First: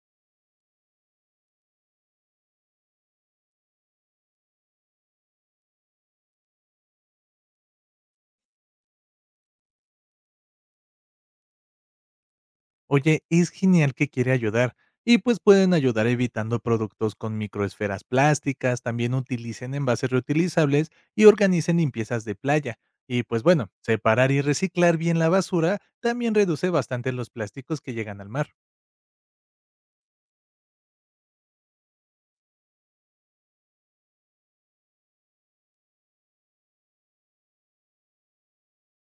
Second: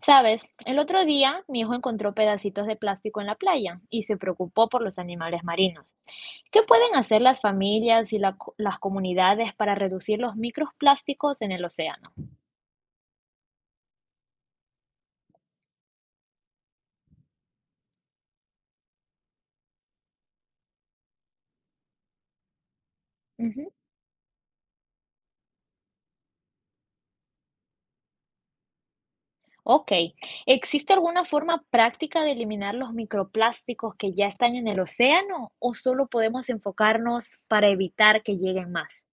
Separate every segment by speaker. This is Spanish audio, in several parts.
Speaker 1: Sabes, el otro día mi hijo encontró pedacitos de plástico en la playa y se preocupó por los animales marinos. ¿Qué pueden hacer las familias y las comunidades para reducir los microplásticos en el océano?
Speaker 2: Oye, es genial que quiere ayudar. Y pues pueden ayudar evitando productos con microesferas plásticas, también utilicen envases reutilizables y organicen limpiezas de playa. Y pues bueno,
Speaker 1: Ujú.
Speaker 2: separar y reciclar bien la basura también reduce bastante los plásticos que llegan al mar.
Speaker 1: Ok. ¿Existe alguna forma práctica de eliminar los microplásticos que ya están en el océano o solo podemos enfocarnos para evitar que lleguen más?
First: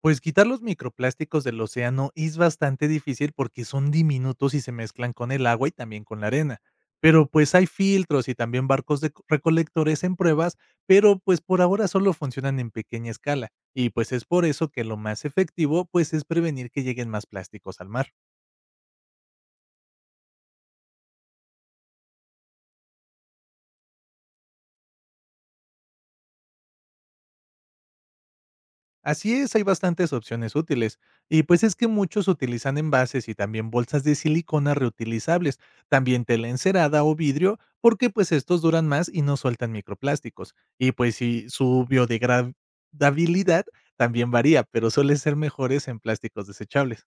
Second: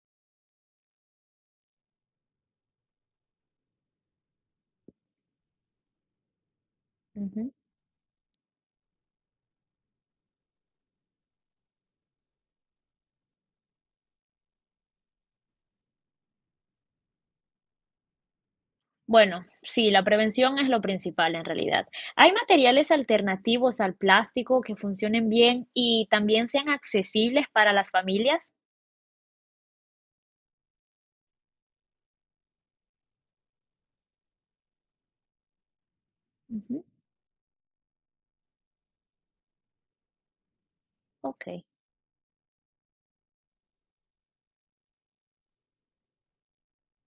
Speaker 2: Pues quitar los microplásticos del océano es bastante difícil porque son diminutos y se mezclan con el agua y también con la arena. Pero
Speaker 1: Ujú.
Speaker 2: pues hay filtros y también barcos de recolectores en pruebas, pero pues por ahora solo funcionan en pequeña escala. Y pues es por eso que lo más efectivo pues es prevenir que lleguen más plásticos al mar.
Speaker 1: Bueno, sí, la prevención es lo principal en realidad. ¿Hay materiales alternativos al plástico que funcionen bien y también sean accesibles para las familias?
Speaker 2: Así es, hay bastantes opciones útiles. Y pues es que muchos utilizan envases y también bolsas de silicona reutilizables, también tela
Speaker 1: Ujú.
Speaker 2: encerada o vidrio, porque pues estos duran más y no sueltan microplásticos. Y pues
Speaker 1: Ok.
Speaker 2: sí, su biodegradabilidad también varía, pero suele ser mejores en plásticos desechables.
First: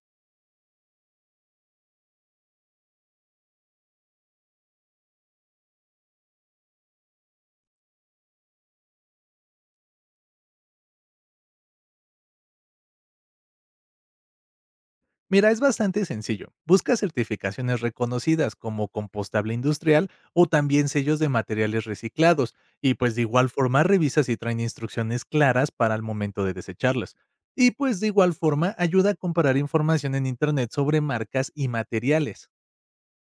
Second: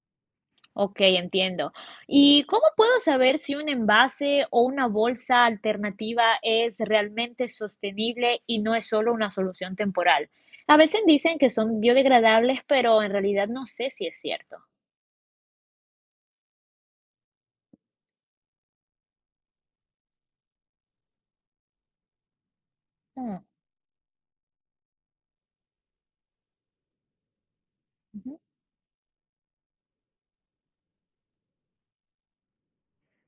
Speaker 1: Okey, entiendo. ¿Y cómo puedo saber si un envase o una bolsa alternativa es realmente sostenible y no es solo una solución temporal? A veces dicen que son biodegradables, pero en realidad no sé si es cierto.
Speaker 2: Mira, es bastante sencillo. Busca certificaciones reconocidas como compostable industrial o también sellos de materiales reciclados y pues de
Speaker 1: Mm,
Speaker 2: igual forma revisa si traen instrucciones claras para el momento de desecharlas. Y pues de igual
Speaker 1: ujú.
Speaker 2: forma ayuda a comparar información en Internet sobre marcas y materiales.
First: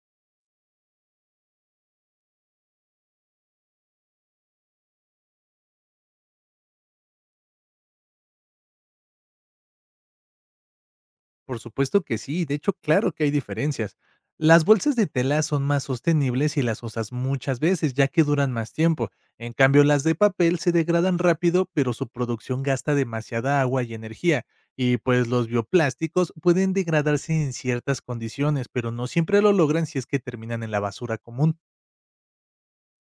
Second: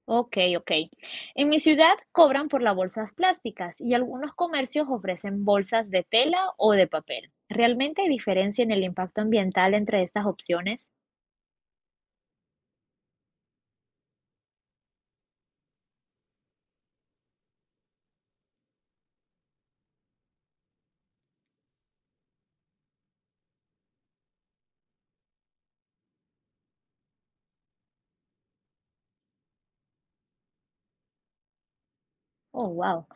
Speaker 1: Okey, okey. En mi ciudad cobran por las bolsas plásticas y algunos comercios ofrecen bolsas de tela o de papel. ¿Realmente hay diferencia en el impacto ambiental entre estas opciones?
Speaker 2: Por supuesto que sí, de hecho, claro que hay diferencias. Las bolsas de tela son más sostenibles y las usas muchas veces, ya que duran más tiempo. En cambio, las de papel se degradan rápido, pero su producción gasta demasiada agua y energía. Y pues los bioplásticos pueden degradarse en ciertas condiciones, pero no siempre lo logran si es que terminan en la basura común.
Speaker 1: Oh, wow.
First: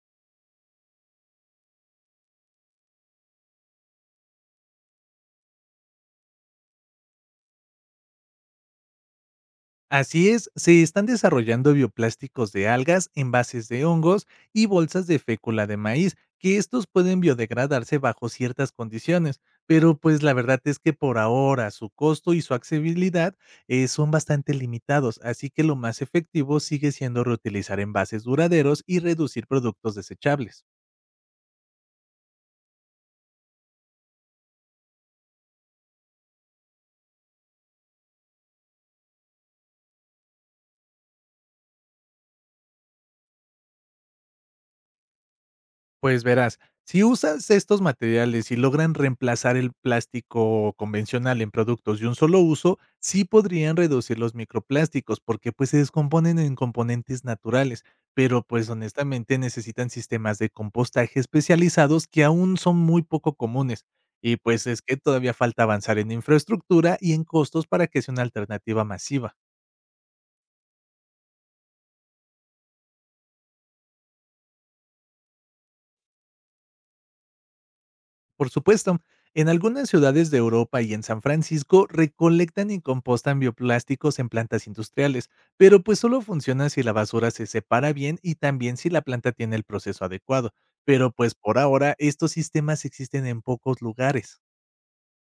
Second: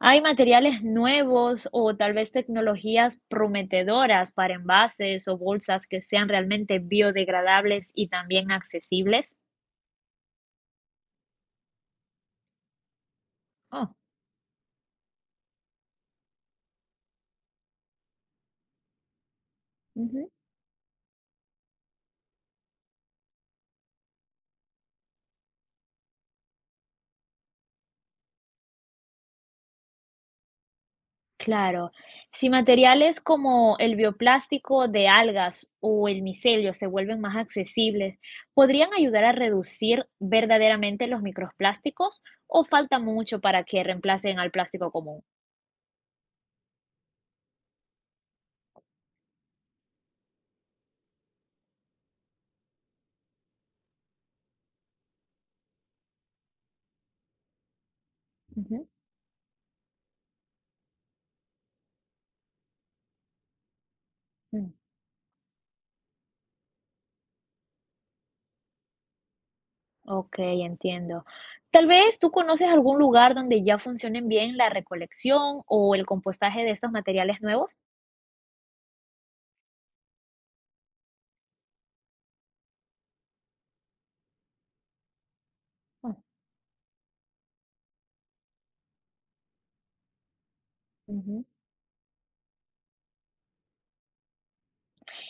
Speaker 1: ¿Hay materiales nuevos o tal vez tecnologías prometedoras para envases o bolsas que sean realmente biodegradables y también accesibles?
Speaker 2: Así es, se están desarrollando bioplásticos de algas, envases de
Speaker 1: Oh,
Speaker 2: hongos y bolsas de fécula de maíz, que estos pueden biodegradarse bajo ciertas condiciones, pero pues
Speaker 1: ujú,
Speaker 2: la verdad es que por ahora su costo y su accesibilidad son bastante limitados, así que lo más efectivo sigue siendo reutilizar envases duraderos y reducir productos desechables.
Speaker 1: claro. Si materiales como el bioplástico de algas o el micelio se vuelven más accesibles, ¿podrían ayudar a reducir verdaderamente los microplásticos o falta mucho para que reemplacen al plástico común?
Speaker 2: Pues verás, si usas estos materiales y logran reemplazar el plástico convencional en productos de un solo uso, sí podrían reducir los microplásticos porque pues se descomponen en componentes naturales, pero pues
Speaker 1: Ujú,
Speaker 2: honestamente necesitan sistemas de compostaje especializados que aún son muy poco comunes. Y pues
Speaker 1: mm.
Speaker 2: es que todavía falta avanzar en infraestructura y en costos para que sea una alternativa masiva.
Speaker 1: Ok, entiendo. Tal vez tú conoces algún lugar donde ya funcionen bien la recolección o el compostaje de estos materiales nuevos.
Speaker 2: Por supuesto, en algunas ciudades de Europa y en San Francisco recolectan y compostan bioplásticos en plantas industriales, pero pues
Speaker 1: Oh,
Speaker 2: solo funciona si la basura se separa bien y también si la planta tiene el proceso adecuado. Pero pues
Speaker 1: ujú.
Speaker 2: por ahora estos sistemas existen en pocos lugares.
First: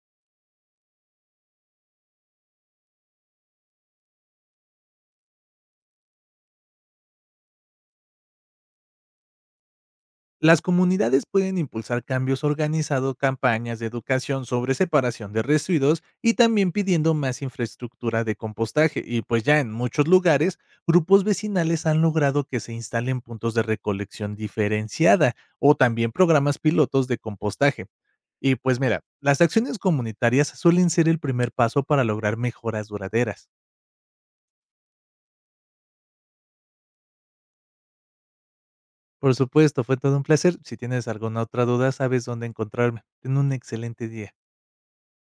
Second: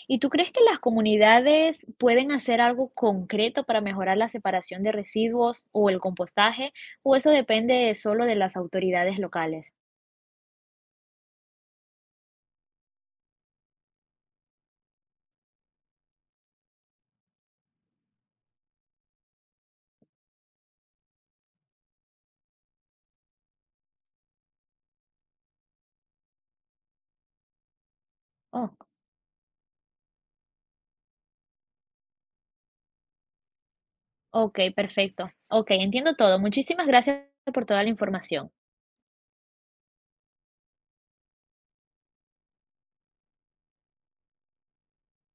Speaker 1: ¿Y tú crees que las comunidades pueden hacer algo concreto para mejorar la separación de residuos o el compostaje? ¿O eso depende solo de las autoridades locales?
Speaker 2: Las comunidades pueden impulsar cambios organizando campañas de educación sobre separación de residuos y también pidiendo más infraestructura de compostaje. Y pues ya en muchos lugares, grupos vecinales han logrado que se instalen puntos de recolección diferenciada o también programas pilotos de compostaje. Y
Speaker 1: Oh,
Speaker 2: pues mira, las acciones comunitarias suelen ser el primer paso para lograr mejoras duraderas.
Speaker 1: ok, perfecto. Ok, entiendo todo. Muchísimas gracias por toda la información.
Speaker 2: Por supuesto, fue todo un placer. Si tienes alguna otra duda, sabes dónde encontrarme. Ten un excelente día.